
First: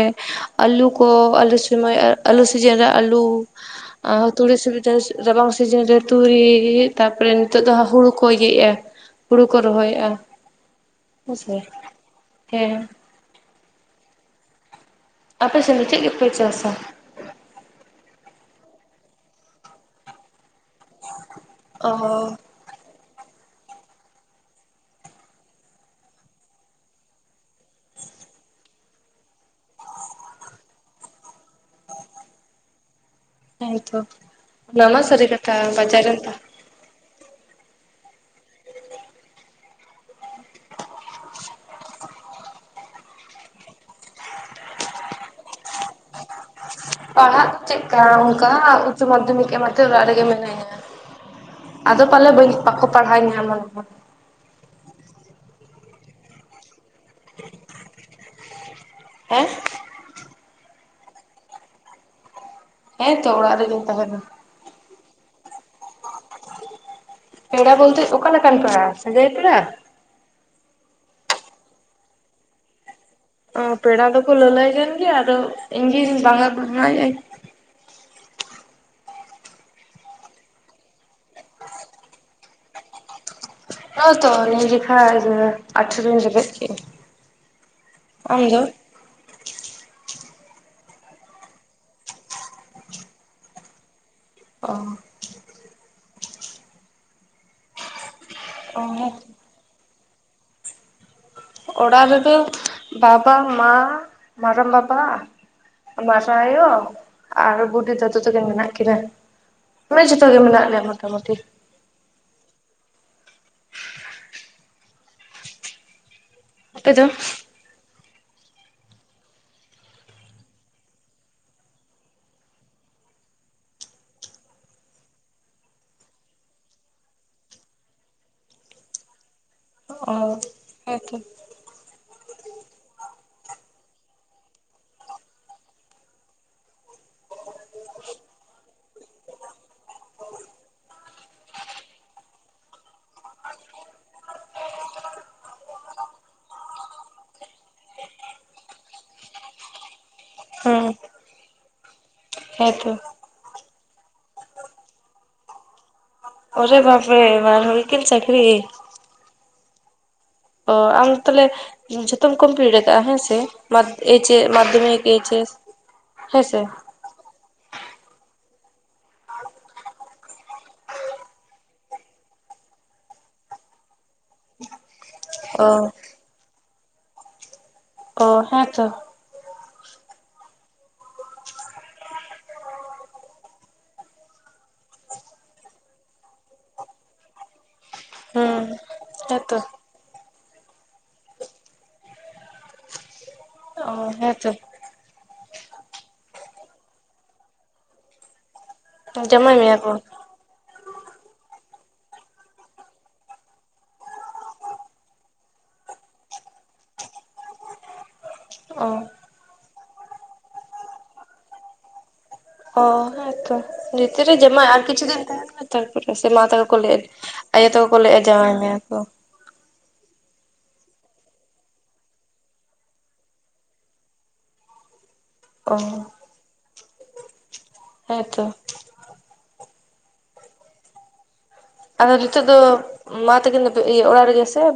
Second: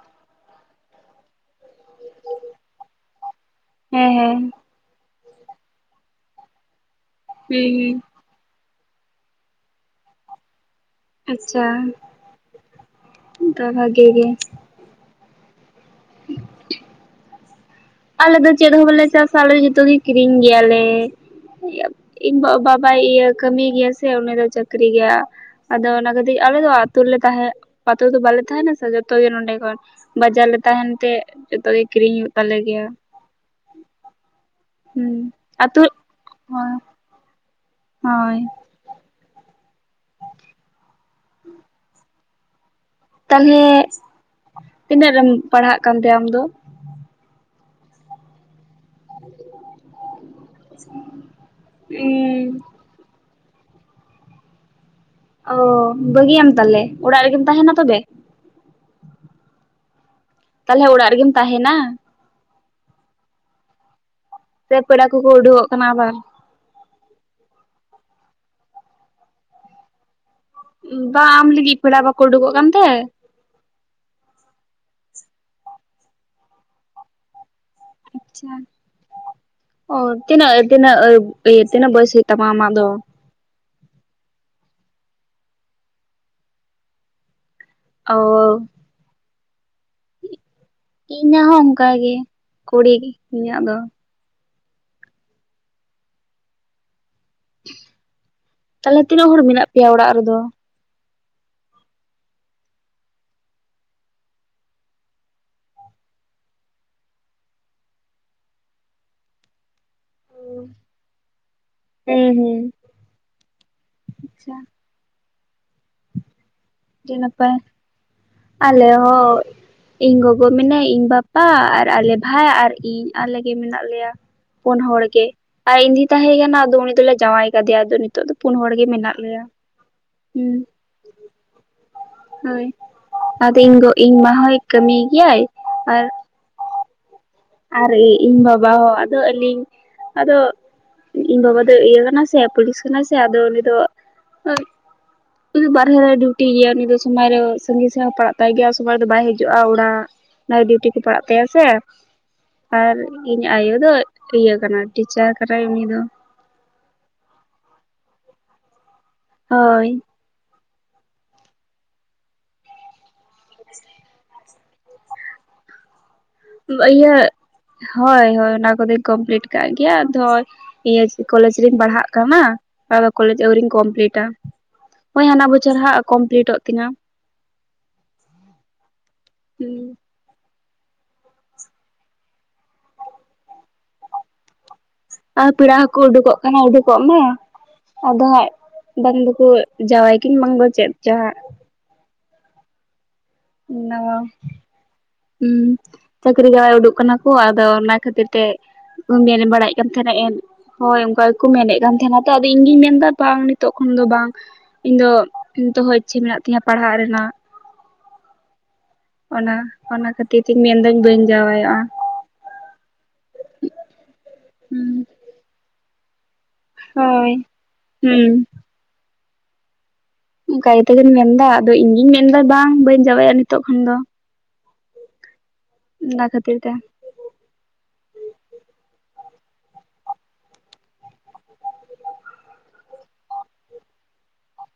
ᱟᱹᱞᱩ ᱠᱚ ᱟᱞᱩ ᱥᱚᱢᱚᱭ ᱟᱞᱩ ᱥᱤᱡᱤᱱ ᱨᱮ ᱟᱞᱩ ᱦᱮᱸ ᱟᱨ ᱦᱮᱸ ᱛᱩᱲᱤ ᱥᱤᱨᱤ ᱪᱟᱥ ᱨᱟᱵᱟᱝ ᱥᱤᱡᱤᱱ ᱨᱮ ᱛᱩᱩᱨᱤ ᱛᱟᱯᱚᱨᱮ ᱱᱤᱛᱚᱜ ᱫᱚ ᱦᱩᱸ ᱦᱟ ᱦᱩᱲᱩ ᱦᱩᱸ ᱠᱚ ᱮᱭᱮᱜᱼᱮ ᱦᱩᱲᱩ ᱠᱚ ᱨᱚᱦᱚᱭᱮᱜᱼᱟ᱾ ᱟᱪᱪᱷᱟ ᱦᱮᱸᱥᱮ ᱦᱮᱸ ᱫᱚ ᱵᱷᱟᱜᱮ ᱜᱮ ᱟᱯᱮᱥᱮᱱ ᱫᱚ ᱪᱮᱜ ᱜᱮᱯᱮ ᱪᱟᱥᱟ? ᱟᱞᱮ ᱫᱚ ᱪᱮᱫ ᱦᱚᱸ ᱵᱟᱞᱮ ᱪᱟᱥᱟ ᱟᱞᱮ ᱡᱚᱛᱚ ᱜᱮ ᱠᱤᱨᱤᱧ ᱜᱮᱭᱟᱞᱮ᱾ ᱚ ᱤᱧ ᱵᱟ ᱵᱟᱭ ᱤᱭᱟᱹ ᱠᱟᱹᱢᱤᱭ ᱜᱮᱭᱟ ᱥᱮ ᱩᱱᱤ ᱫᱚ ᱪᱟᱹᱠᱨᱤ ᱜᱮᱭᱟ᱾ ᱟᱫᱚ ᱚᱱᱟ ᱠᱷᱟᱹᱛᱤᱨ ᱟᱞᱮ ᱫᱚ ᱟᱛᱳ ᱨᱮᱞᱮ ᱛᱟᱦᱮᱸ ᱯᱟᱛᱳ ᱫᱚ ᱵᱟᱞᱮ ᱛᱟᱦᱮᱱᱟ ᱥᱮ ᱡᱚᱛᱚ ᱜᱮ ᱱᱚᱰᱮ ᱠᱷᱚᱱ᱾ ᱵᱟᱡᱟᱨ ᱞᱮ ᱛᱟᱦᱮᱱ ᱛᱮ ᱡᱚᱛᱚᱜ ᱜᱮ ᱠᱤᱨᱤᱧ ᱦᱩᱭᱩᱜ ᱛᱟᱞᱮ ᱜᱮᱭᱟ᱾ ᱦᱮᱛᱚ ᱱᱟᱢᱟ (unintelligible) ᱦᱩᱸ ᱥᱟᱨᱤ ᱠᱟᱛᱷᱟ ᱟᱛᱳ ᱵᱟᱡᱟᱨ ᱨᱮᱢᱛᱟ (unintelligible) ᱦᱚᱭ (unintelligible) ᱛᱟᱞᱦᱮ ᱛᱤᱱᱟᱹᱜ ᱨᱮᱢ ᱯᱟᱲᱦᱟᱜ ᱠᱟᱱᱛᱮ ᱟᱢ ᱫᱚ? ᱯᱟᱲᱦᱟᱜ ᱪᱮᱫ ᱠᱟ ᱚᱱᱠᱟ ᱩᱪᱪ ᱢᱟᱫᱽᱫᱷᱚᱢᱤᱠ ᱮᱢᱟᱛᱮ ᱚᱲᱟᱜ ᱨᱮᱜᱮ ᱢᱮᱱᱟᱭᱟ ᱟᱫᱚ ᱯᱟᱞᱮ ᱩᱸ ᱵᱟᱹᱧ ᱯᱟ ᱯᱟᱲᱦᱟᱣ (inaudible) ᱚ ᱵᱟᱹᱜᱤᱭᱟᱢ ᱛᱟᱞᱦᱮ ᱚᱲᱟᱜ ᱨᱮᱜᱮᱢ ᱛᱟᱦᱮᱱᱟ ᱛᱚᱵᱮ ᱦᱮᱸ ᱛᱟᱞᱦᱮ ᱚᱲᱟᱜ ᱨᱮᱜᱮᱢ ᱛᱟᱦᱮᱱᱟ? ᱦᱮᱸ ᱛᱚ ᱚᱲᱟᱜ ᱨᱮᱜᱤᱱ ᱛᱟᱦᱮᱱᱟ᱾ ᱥᱮ ᱯᱮᱲᱟ ᱠᱚᱠᱚ ᱩᱰᱩᱠᱚᱜ ᱠᱟᱱᱟ ᱟᱵᱟᱨ ᱯᱮᱲᱟ ᱵᱚᱞᱛᱮ ᱚᱠᱟ ᱞᱮᱠᱟᱱ ᱯᱮᱲᱟ ᱥᱟᱹᱜᱟᱹᱭ ᱯᱮᱲᱟ ᱵᱟ ᱟᱢ ᱞᱟᱹᱜᱤᱫ ᱯᱮᱲᱟ ᱵᱟᱠᱚ ᱩᱰᱩᱠᱚᱜ ᱠᱟᱱᱛᱮ? ᱚ ᱯᱮᱲᱟ ᱫᱚᱠᱚ ᱞᱟᱹᱞᱟᱹᱭ ᱠᱟᱱ ᱜᱮᱭᱟ ᱟᱫᱚ ᱤᱧᱜᱤᱧ ᱵᱟᱝ ᱟ ᱮᱭᱟᱭ᱾ ᱟᱪᱪᱷᱟ ᱚ ᱛᱤᱱᱟᱹᱜ ᱛᱤᱱᱟᱹᱜ ᱛᱤᱱᱟᱹᱜ ᱵᱚᱭᱚᱥ ᱦᱩᱭᱩᱜ ᱛᱟᱢᱟ ᱟᱢᱟᱜ ᱫᱚ? ᱱᱚᱜ-ᱚ ᱛᱚ ᱱᱤᱭᱟ. ᱡᱚᱠᱷᱟ (inaudible) ᱟᱴᱷᱨᱚᱧ ᱨᱮᱵᱮᱫ ᱠᱮᱫ ᱚ ᱤᱭᱟᱜ ᱦᱚᱸ ᱚᱱᱠᱟᱜᱮ ᱠᱩᱲᱤ ᱤᱧᱟᱹᱜ ᱫᱚ᱾ ᱚ ᱚ ᱛᱟᱞᱦᱮ ᱛᱤᱱᱟᱹᱜ ᱦᱚᱲ ᱢᱮᱱᱟᱜ ᱯᱮᱭᱟ ᱚᱲᱟᱜ ᱨᱮᱫᱚ ᱚᱲᱟᱜ ᱨᱮᱫᱚ ᱵᱟᱵᱟ, ᱢᱟ, ᱢᱟᱨᱟᱢ ᱵᱟᱵᱟ, ᱢᱟᱨᱟ ᱟᱭᱳ ᱟᱨ ᱵᱩᱰᱤ ᱫᱟᱫᱩ ᱛᱟᱹᱠᱤᱱ ᱢᱮᱱᱟᱜ ᱠᱤᱱᱟ᱾ ᱢᱟᱱᱮ ᱡᱚᱛᱚ ᱜᱮ ᱢᱮᱱᱟᱜ ᱞᱮᱭᱟ ᱢᱚᱴᱟᱢᱩᱴᱤ ᱦᱩᱸ ᱦᱩᱸ ᱟᱪᱪᱷᱟ ᱟᱯᱮ ᱫᱚ ᱟᱹᱰᱤ ᱱᱟᱯᱟᱭ ᱟᱞᱮ ᱦᱚ ᱤᱧ ᱜᱚᱜᱚ ᱢᱮᱱᱟᱭ, ᱤᱧ ᱵᱟᱵᱟ ᱟᱨ ᱟᱞᱮ ᱵᱷᱟᱭ ᱟᱨ ᱤᱧ ᱟᱞᱮ ᱜᱮ ᱢᱮᱱᱟᱜ ᱞᱮᱭᱟ᱾ ᱯᱳᱱ ᱦᱚᱲ ᱜᱮ᱾ ᱟᱨ ᱤᱧ ᱫᱤ ᱛᱟᱦᱮᱸ ᱠᱟᱱᱟ ᱟᱫᱚ ᱩᱱᱤ ᱫᱚᱞᱮ ᱡᱟᱶᱟᱭ ᱠᱟᱫᱮᱭᱟ ᱟᱫᱚ ᱱᱤᱛᱚᱜ ᱫᱚ ᱯᱩᱱ ᱦᱚᱲ ᱜᱮ ᱢᱮᱱᱟᱜ ᱞᱮᱭᱟ᱾ ᱚ ᱦᱮᱸᱛᱚ ᱦᱩᱸ ᱟᱫᱚ ᱤᱧ ᱜᱚ ᱤᱧ ᱢᱟ ᱦᱚᱭ ᱠᱟᱹᱢᱤ ᱜᱮᱭᱟᱭ ᱟᱨ ᱟᱨ ᱤᱧ ᱵᱟᱵᱟ ᱦᱚᱸ ᱟᱫᱚ ᱟᱹᱞᱤᱧ ᱟᱫᱚ ᱤᱧ ᱵᱟᱵᱟ ᱫᱚ ᱤᱭᱟᱹ ᱠᱟᱱᱟ ᱥᱮ ᱯᱩᱞᱤᱥ ᱠᱟᱱᱟ ᱥᱮ ᱟᱫᱚ ᱩᱱᱤ ᱫᱚ (inaudible) ᱩᱱᱤ ᱵᱟᱨᱦᱮ ᱨᱮ ᱰᱤᱭᱩᱴᱤ ᱜᱮᱭᱟ ᱩᱱᱤ ᱫᱚ ᱥᱚᱢᱟᱭ ᱨᱮ ᱥᱟᱺᱜᱤᱧ ᱥᱮᱜ ᱯᱟᱲᱟᱜ ᱛᱟᱭ ᱜᱮᱭᱟ ᱥᱚᱢᱟᱭ ᱨᱮ ᱫᱚ ᱵᱟᱭ ᱦᱤᱡᱩᱜᱼᱟ, ᱚᱲᱟᱜ᱾ (inaudible) ᱦᱮᱸ ᱰᱤᱭᱩᱴᱤ ᱠᱚ ᱯᱟᱲᱟᱜ ᱛᱟᱭᱟ ᱥᱮ ᱦᱮᱸᱛᱚ ᱟᱨ ᱤᱧ ᱟᱭᱳ ᱫᱚ ᱤᱭᱟᱹ ᱠᱟᱱᱟ ᱴᱤᱪᱟᱨ ᱠᱟᱱᱟᱭ ᱩᱱᱤ ᱫᱚ ᱚᱨᱮ ᱵᱟᱯᱮ ᱨᱮ ᱵᱟᱨ ᱦᱩᱭ ᱠᱤᱱ ᱪᱟᱹᱠᱨᱤ᱾ ᱦᱳᱭ ᱚ ᱟᱢ ᱛᱷᱟᱞᱮ ᱡᱷᱚᱛᱚᱢ ᱠᱚᱢᱯᱤᱞᱤᱴ ᱟᱠᱟᱜᱼᱟ ᱦᱮᱸ ᱥᱮ (inaudible) ᱮᱭᱤᱪ ᱮᱥ ᱢᱟᱫᱽᱫᱷᱚᱢᱤᱠ ᱮᱭᱤᱪ ᱮᱥ ᱦᱮᱸᱥᱮ ᱤᱭᱟᱹ ᱦᱳᱭ ᱦᱳᱭ ᱚᱱᱟ ᱠᱚᱫᱚᱧ ᱠᱚᱢᱯᱞᱤᱴ ᱠᱟᱜ ᱜᱮᱭᱟ ᱟᱫᱚ ᱤᱭᱟᱹ ᱠᱚᱞᱮᱡ ᱨᱤᱧ ᱯᱟᱲᱦᱟᱜ ᱠᱟᱱᱟ ᱟᱫᱚ ᱠᱚᱞᱮᱡᱽ ᱟᱹᱣᱨᱤᱧ ᱠᱚᱢᱯᱞᱤᱴᱟ ᱦᱳᱭ ᱦᱟᱱᱟ ᱚ ᱵᱚᱪᱷᱚᱨ ᱦᱟᱸᱜ ᱠᱚᱢᱯᱤᱞᱤᱴᱚᱜ ᱛᱤᱧᱟᱹ᱾ ᱚ ᱦᱮᱸᱛᱚ ᱩᱸ ᱟᱨ ᱯᱮᱲᱟ ᱦᱚᱸᱠᱩ ᱩᱰᱩᱠᱚᱜ ᱠᱟᱱᱟ ᱩᱰᱩᱠᱚᱜ ᱢᱟ ᱟᱫᱚ ᱦᱟᱸᱜ ᱦᱩᱸ ᱵᱟᱝ ᱫᱚᱠᱚ ᱦᱮᱸᱛᱚ ᱡᱟᱶᱟᱭ (inaudible) ᱵᱟᱝᱜᱚ ᱪᱮᱫ ᱪᱚ ᱦᱟᱸᱜ ᱚ ᱱᱟᱶᱟ ᱦᱮᱸᱛᱚ ᱩᱸ ᱪᱟᱹᱠᱨᱤ ᱡᱟᱣᱟᱭ ᱩᱰᱩᱠ ᱠᱟᱱᱟ ᱠᱚ ᱟᱫᱚ ᱚᱱᱟ ᱠᱷᱟᱹᱛᱤᱨ ᱛᱮ ᱵᱮᱨ ᱡᱟᱶᱟᱭ ᱵᱟᱲᱟᱭᱮᱫ ᱢᱮᱭᱟ ᱠᱟᱱ ᱠᱚ ᱛᱟᱦᱮᱭ ᱮᱢ ᱦᱳᱭ ᱚᱱᱠᱟ ᱜᱮᱠᱚ ᱢᱮᱱᱮᱫ ᱠᱟᱱ ᱛᱟᱦᱮᱱᱟ ᱛᱚ ᱟᱫᱚ ᱤᱧ ᱜᱤᱧ ᱢᱮᱱᱫᱟ ᱵᱟᱝ ᱱᱤᱛᱚᱜ ᱠᱷᱚᱱ ᱫᱚ ᱵᱟᱝ ᱤᱧ ᱫᱚ ᱱᱤᱛᱦᱚ ᱤᱪᱪᱷᱟᱹ ᱢᱮᱱᱟᱜ ᱛᱤᱧᱟᱹ ᱯᱟᱲᱦᱟᱜ ᱨᱮᱱᱟᱜ ᱚ ᱚᱱᱟ ᱚᱱᱟ ᱠᱷᱟᱹᱛᱤᱨ ᱛᱤᱧ ᱢᱮᱱᱫᱟᱹᱧ ᱵᱟᱹᱧ ᱡᱟᱶᱟᱭᱚᱜᱼᱟ ᱚ ᱦᱮᱸᱛᱚ ᱡᱤᱛ ᱨᱮ ᱡᱚᱢᱟᱭ ᱟᱨ ᱦᱩᱸ ᱠᱤᱪᱷᱩ ᱫᱤᱱ ᱛᱟᱦᱮᱸ ᱛᱟᱨᱯᱚᱨ ᱥᱮ ᱢᱟ ᱛᱟᱠᱚ ᱠᱚ ᱞᱟᱹᱭ ᱦᱳᱭ ᱟᱭᱳ ᱛᱟᱠᱚ ᱞᱟᱹᱭ ᱮᱫ ᱦᱩᱸ ᱡᱟᱶᱟᱭ ᱢᱮᱭᱟ ᱠᱚ ᱚᱱᱠᱟ ᱜᱮᱛᱚᱠᱤᱧ ᱢᱮᱱᱫᱟ ᱟᱫᱚ ᱤᱧ ᱜᱤᱧ ᱢᱮᱱᱫᱟ ᱵᱟᱝ ᱵᱟᱹᱧ ᱡᱟᱶᱟᱭᱚᱜᱟ ᱱᱤᱛᱚᱜ ᱠᱷᱚᱱ ᱫᱚ ᱚ ᱚᱱᱟ ᱠᱷᱟᱹᱛᱤᱨ ᱛᱮ ᱦᱮᱸᱛᱚ ᱟᱫᱚ ᱨᱤᱛᱚᱜ ᱫᱚ ᱢᱟ ᱛᱠᱤᱱᱛᱩ ᱤᱭᱟᱹ ᱚᱲᱟᱜ ᱨᱮᱜ ᱥᱮᱮ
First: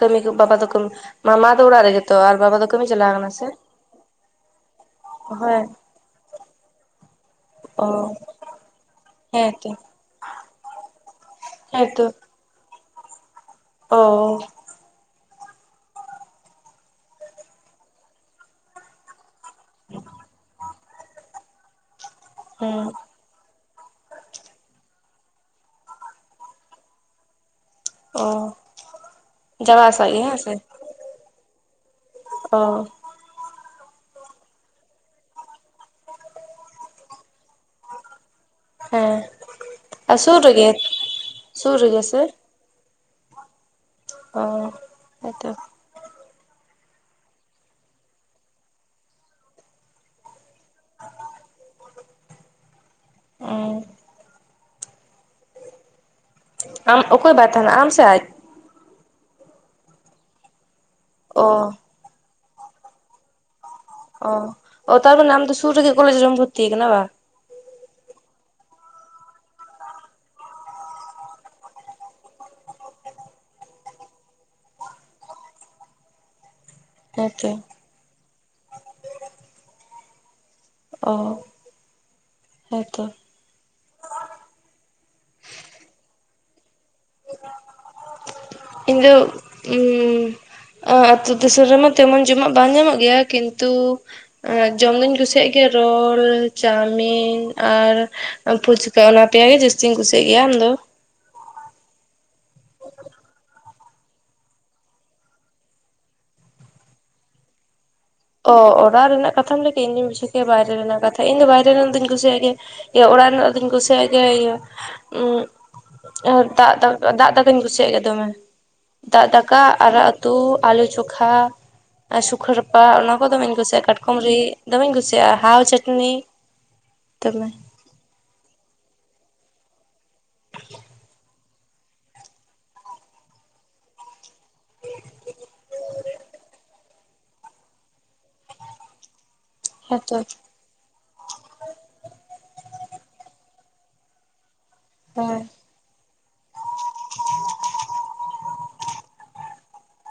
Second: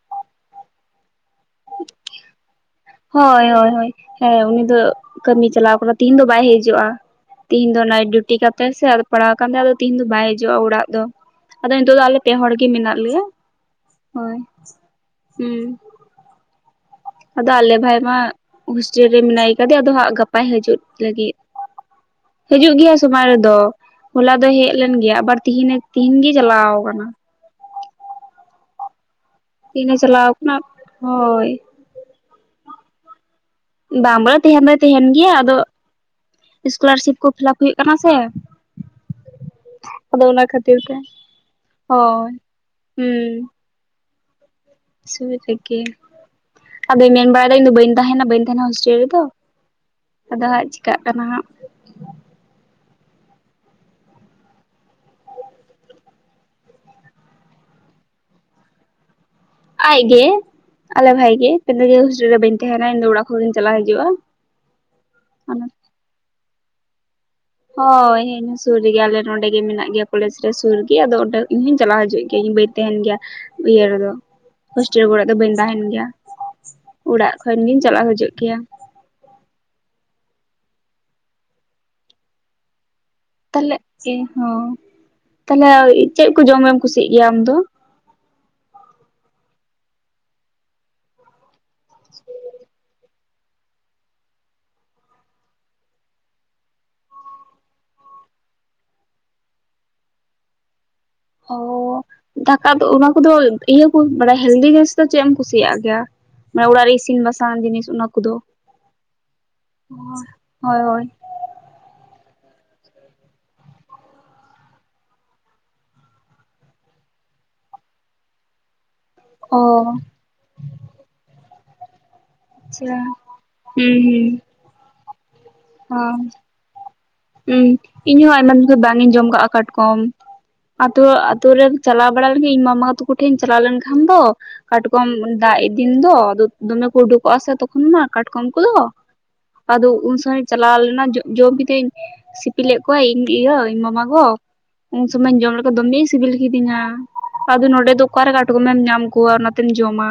ᱠᱟᱹᱢᱤ ᱠᱚ ᱵᱟᱵᱟ ᱫᱚ ᱠᱟᱹ ᱢᱟ ᱫᱚ ᱚᱲᱟᱜ ᱨᱮᱜᱮᱮᱛᱚ ᱟᱨ ᱵᱟᱵᱟ ᱫᱚ ᱠᱟᱹᱢᱤ ᱪᱟᱞᱟᱣ ᱠᱟᱱᱟ ᱥᱮ ᱦᱳᱭ ᱦᱳᱭ ᱦᱳᱭ ᱦᱮ ᱩᱱᱤ ᱫᱚ ᱠᱟᱹᱢᱤ ᱦᱳᱭ ᱪᱟᱞᱟᱣ ᱠᱟᱱᱟ ᱛᱤᱦᱤᱧ ᱫᱚ ᱵᱟᱭ ᱦᱤᱡᱩᱜᱼᱟ ᱛᱤᱦᱤᱧ ᱫᱚ ᱚ ᱱᱟᱭᱤᱴ ᱰᱤᱭᱩᱴᱤ ᱠᱟᱛᱮ ᱥᱮ ᱯᱟᱲᱟᱣ ᱟᱠᱟᱱ ᱦᱮᱸᱛᱚ ᱛᱟᱭᱟ ᱛᱮᱦᱮᱧ ᱫᱚ ᱵᱟᱭ ᱦᱤᱡᱩᱜᱼᱟ ᱚᱲᱟᱜ ᱫᱚ ᱟᱫᱚ ᱱᱤᱛᱚᱜ ᱫᱚ ᱦᱮᱸᱛᱚ ᱟᱞᱮ ᱯᱮ ᱦᱚᱲ ᱜᱮ ᱢᱮᱱᱟᱜ ᱞᱮᱭᱟ ᱚ ᱦᱳᱭ ᱦᱩᱸ ᱟᱫᱚ ᱟᱞᱮ ᱵᱷᱟᱭ ᱢᱟ ᱦᱳᱥᱴᱮᱞ ᱨᱮ ᱢᱮᱱᱟᱭ ᱠᱟᱫᱮ ᱟᱫᱚ ᱦᱟᱸᱜ ᱜᱟᱯᱟᱭ ᱦᱤᱡᱩᱜ ᱞᱟᱹᱜᱤᱫ (inaudible) ᱦᱤᱡᱩᱜ ᱜᱮᱭᱟ ᱥᱚᱢᱚᱭ ᱨᱮᱫᱚ ᱦᱚᱞᱟ ᱫᱚ ᱦᱮᱡ ᱞᱮᱱ ᱜᱮᱭᱟ ᱟᱵᱟᱨ ᱛᱤᱦᱤᱧ ᱛᱤᱦᱤᱧᱜᱮᱭ ᱪᱟᱞᱟᱣ ᱟᱠᱟᱱᱟ ᱚ ᱡᱟᱣᱟ ᱛᱤᱦᱤᱧ ᱮ ᱟᱥᱟᱜ ᱜᱮ ᱪᱟᱞᱟᱣ ᱦᱮᱸ ᱥᱮ ᱠᱟᱱᱟ ᱦᱳᱭ ᱚ ᱵᱟᱝ ᱵᱚᱞᱮ ᱛᱟᱦᱮᱱ ᱫᱚᱭ ᱛᱟᱦᱮᱱ ᱜᱮᱭᱟ ᱟᱫᱚ ᱥᱠᱚᱞᱟᱨᱥᱤᱯ ᱠᱚ ᱯᱷᱤᱞᱟᱯ ᱦᱩᱭᱩᱜ ᱠᱟᱱᱟ ᱥᱮ ᱦᱮᱸ ᱟᱨ ᱟᱫᱚ ᱥᱩᱨ ᱚᱱᱟ ᱨᱮᱜᱮ ᱠᱷᱟᱹᱛᱤᱨ ᱛᱮ ᱥᱩᱨ ᱨᱮᱜᱮ ᱥᱮ ᱦᱳᱭ ᱦᱩᱸ ᱚ ᱥᱩᱨ ᱦᱮᱸᱛᱚ ᱨᱮᱜᱮ ᱟᱫᱚᱭ ᱢᱮᱱ ᱵᱟᱲᱟᱭᱮᱫᱟ ᱤᱧᱫᱚ ᱵᱟᱹᱧ ᱛᱟᱦᱮᱱᱟ ᱵᱟᱹᱧ ᱛᱟᱦᱮᱱᱟ ᱦᱳᱥᱴᱮᱞ ᱨᱮᱫᱚ ᱟᱫᱚ ᱦᱟᱸᱜ ᱪᱤᱠᱟᱹᱜ ᱠᱟᱱᱟ ᱦᱟᱸᱜ ᱦᱮ ᱟᱢ ᱚᱠᱚᱭ ᱵᱟᱭ ᱛᱟᱦᱮᱱᱟ ᱟᱢ ᱥᱮ ᱟᱡ ᱟᱡᱜᱮ ᱟᱞᱮ ᱵᱷᱟᱭ ᱚ ᱜᱮ ᱱᱤᱭᱟ. ᱦᱳᱥᱴᱮᱞ ᱨᱮ ᱵᱟᱹᱧ ᱛᱟᱦᱮᱱᱟ ᱤᱧ ᱫᱚ ᱚᱲᱟᱜ ᱠᱷᱚᱱ ᱜᱮ ᱪᱟᱞᱟᱜ ᱦᱤᱡᱩᱜᱼᱟ ᱚ ᱛᱟᱨ ᱢᱟᱱᱮ ᱟᱢ ᱫᱚ ᱥᱩᱨ ᱨᱮ ᱜᱮ ᱠᱚᱞᱮᱡᱽ ᱨᱮᱢ ᱵᱷᱚᱨᱛᱤ ᱟᱠᱟᱱᱟ ᱵᱟ ᱦᱳᱭ ᱦᱮᱱᱟ ᱥᱩᱨ ᱨᱮᱜᱮ ᱟᱞᱮ ᱱᱚᱸᱰᱮ ᱜᱮ ᱢᱮᱱᱟᱜ ᱜᱮᱭᱟ ᱠᱚᱞᱮᱡᱽ ᱨᱮ ᱥᱩᱨ ᱨᱮᱜᱮ ᱟᱫᱚ ᱚᱸᱰᱮ ᱤᱧ ᱦᱚᱸᱧ ᱪᱟᱞᱟᱣ ᱦᱤᱡᱩᱜ ᱜᱮᱭᱟ ᱤᱧ ᱵᱟᱹᱧ ᱛᱟᱦᱮᱱ ᱜᱮᱭᱟ ᱤᱭᱟᱹ ᱨᱮᱫᱚ ᱦᱳᱥᱴᱮᱞ ᱠᱚᱨᱮ ᱫᱚ ᱵᱟᱹᱧ ᱛᱟᱦᱮᱱ ᱜᱮᱭᱟ ᱚᱲᱟᱜ ᱦᱮᱸᱛᱚ ᱠᱷᱚᱱ ᱜᱤᱧ ᱪᱟᱞᱟᱜ ᱦᱤᱡᱩᱜ ᱜᱮᱭᱟ ᱚ ᱦᱮᱸᱛᱚ ᱛᱟᱦᱚᱞᱮ ᱮᱦᱚᱸ ᱛᱟᱦᱚᱞᱮ ᱪᱮᱫ ᱠᱚ ᱡᱚᱢᱮᱢ ᱠᱩᱥᱤᱭᱟᱜ ᱜᱮᱭᱟ ᱟᱢ ᱫᱚ ᱤᱧᱫᱚ ᱦᱩᱸ ᱚ ᱟᱹᱛᱩ ᱫᱤᱥᱚᱢ ᱨᱮᱢᱟ ᱛᱮᱢᱚᱱ ᱡᱚᱢᱟᱜ ᱵᱟᱝ ᱧᱟᱢᱚᱜ ᱜᱮᱭᱟ ᱠᱤᱱᱛᱩ ᱟᱨ ᱡᱚᱢ ᱫᱩᱧ ᱠᱩᱥᱤᱭᱟᱜ ᱜᱮᱭᱟ ᱨᱳᱞ ᱪᱟᱣᱢᱤᱱ ᱟᱨ ᱯᱷᱩᱪᱠᱟ ᱚᱱᱟᱛᱮ ᱡᱟᱹᱥᱛᱤᱧ ᱠᱩᱥᱤᱭᱟᱜ ᱜᱮᱭᱟ ᱟᱢᱫᱚ ᱚ ᱫᱟᱠᱟ ᱫᱚ ᱚᱱᱟ ᱠᱚᱫᱚ ᱤᱭᱟᱹ ᱵᱟᱲᱟᱭᱟ ᱠᱚ ᱦᱮᱞᱫᱤ ᱡᱤᱱᱤᱥ ᱫᱚ ᱪᱮᱫ ᱮᱢ ᱠᱩᱥᱤᱭᱟᱜ ᱜᱮᱭᱟ ᱢᱟᱱᱮ ᱚᱲᱟᱜ ᱤᱥᱤᱱ ᱵᱟᱥᱟᱱ ᱡᱤᱱᱤᱥ ᱚᱱᱟ ᱠᱚᱫᱚ ᱚ ᱚᱲᱟᱜ ᱨᱮᱱᱟᱜ ᱠᱟᱛᱷᱟᱢ ᱞᱟᱹᱭ ᱠᱮᱫ ᱤᱧᱫᱚᱧ ᱵᱩᱪᱷᱟᱹ ᱠᱮᱭᱟ ᱵᱟᱭᱨᱮ ᱦᱳᱭ ᱨᱮᱱᱟᱜ ᱦᱳᱭ ᱠᱟᱛᱷᱟ ᱤᱧᱫᱚ ᱵᱟᱭᱨᱮ ᱨᱮᱱᱟᱜ ᱫᱚᱧ ᱠᱩᱥᱤᱭᱟᱜ ᱜᱮᱭᱟ ᱦᱩᱸ ᱤᱭᱟ. ᱚᱲᱟᱜ ᱨᱮᱱᱟᱜ ᱫᱚᱧ ᱠᱩᱥᱤᱭᱟᱜ ᱜᱮ ᱤᱭᱟᱹ ᱟᱨ ᱫᱟᱜ ᱫᱟᱠᱟ ᱫᱟᱜ ᱫᱟᱠᱟᱧ ᱠᱩᱥᱤᱭᱟᱜ ᱜᱮ ᱫᱚᱢᱮ ᱫᱟᱜ ᱚ ᱫᱟᱠᱟ ᱟᱨᱟᱜ ᱩᱛᱩ ᱟᱞᱩ ᱪᱚᱠᱷᱟ ᱥᱩᱠᱷᱟᱹ ᱨᱟ ᱵᱟ ᱟᱪᱪᱷᱟ ᱚᱱᱟ ᱠᱚ ᱫᱚᱢᱮᱧ ᱠᱩᱥᱤᱭᱟᱜᱼᱟ ᱦᱩᱸ ᱠᱟᱴᱠᱚᱢ ᱦᱩᱸ ᱨᱤᱫ ᱫᱚᱢᱮᱧ ᱠᱩᱥᱤᱭᱟᱜᱼᱟ ᱦᱟᱣ ᱪᱟᱹᱴᱱᱤ ᱛᱚᱢᱮ ᱤᱧᱦᱚᱸ ᱟᱭᱢᱟ ᱫᱤᱱ ᱠᱷᱚᱱ ᱵᱟᱝ ᱤᱧ ᱡᱚᱢ ᱠᱟᱜᱼᱟ ᱠᱟᱴᱠᱚᱢ ᱟᱫᱚ ᱟᱛᱩ ᱨᱮᱢ ᱪᱟᱞᱟᱣ ᱵᱟᱲᱟ ᱞᱤᱜᱤᱫ ᱤᱧ ᱢᱟᱢᱟᱜᱚ ᱛᱟᱠᱚ ᱴᱷᱮᱱ ᱤᱧ ᱪᱟᱞᱟᱣ ᱞᱮᱱᱠᱷᱟᱱ ᱫᱚ ᱠᱟᱴᱠᱚᱢ ᱫᱟᱜ ᱫᱤᱱ ᱫᱚ ᱫᱚᱢᱮ ᱠᱚ ᱩᱰᱩᱠᱚᱜ ᱟ ᱥᱮ ᱛᱚᱠᱷᱚᱱ ᱢᱟ ᱠᱟᱴᱠᱚᱢ ᱠᱚᱫᱚ ᱟᱫᱚ ᱦᱮᱸᱛᱚ ᱩᱱ ᱥᱚᱢᱚᱭ ᱪᱟᱞᱟᱣ ᱞᱮᱱᱟ ᱡᱚ ᱡᱚᱢ ᱠᱤᱫᱤᱧ ᱥᱤᱯᱤᱞᱮᱫ ᱠᱚᱣᱟ ᱤᱧ ᱤᱭᱟᱹ ᱤᱧ ᱢᱟᱢᱟ ᱜᱚ ᱩᱱ ᱥᱚᱢᱚᱭ ᱦᱳᱭ ᱡᱚᱢ ᱞᱮ ᱫᱚ ᱫᱚᱢᱮᱧ ᱥᱤᱵᱤᱞ ᱠᱤᱫᱤᱧᱟ ᱟᱫᱚ ᱱᱚᱰᱮ ᱫᱚ ᱚᱠᱟᱨᱮ ᱠᱟᱴᱠᱚᱢ ᱮᱢ ᱧᱟᱢ ᱠᱚᱣᱟ ᱚᱱᱟᱛᱮᱢ ᱡᱚᱢᱟ᱾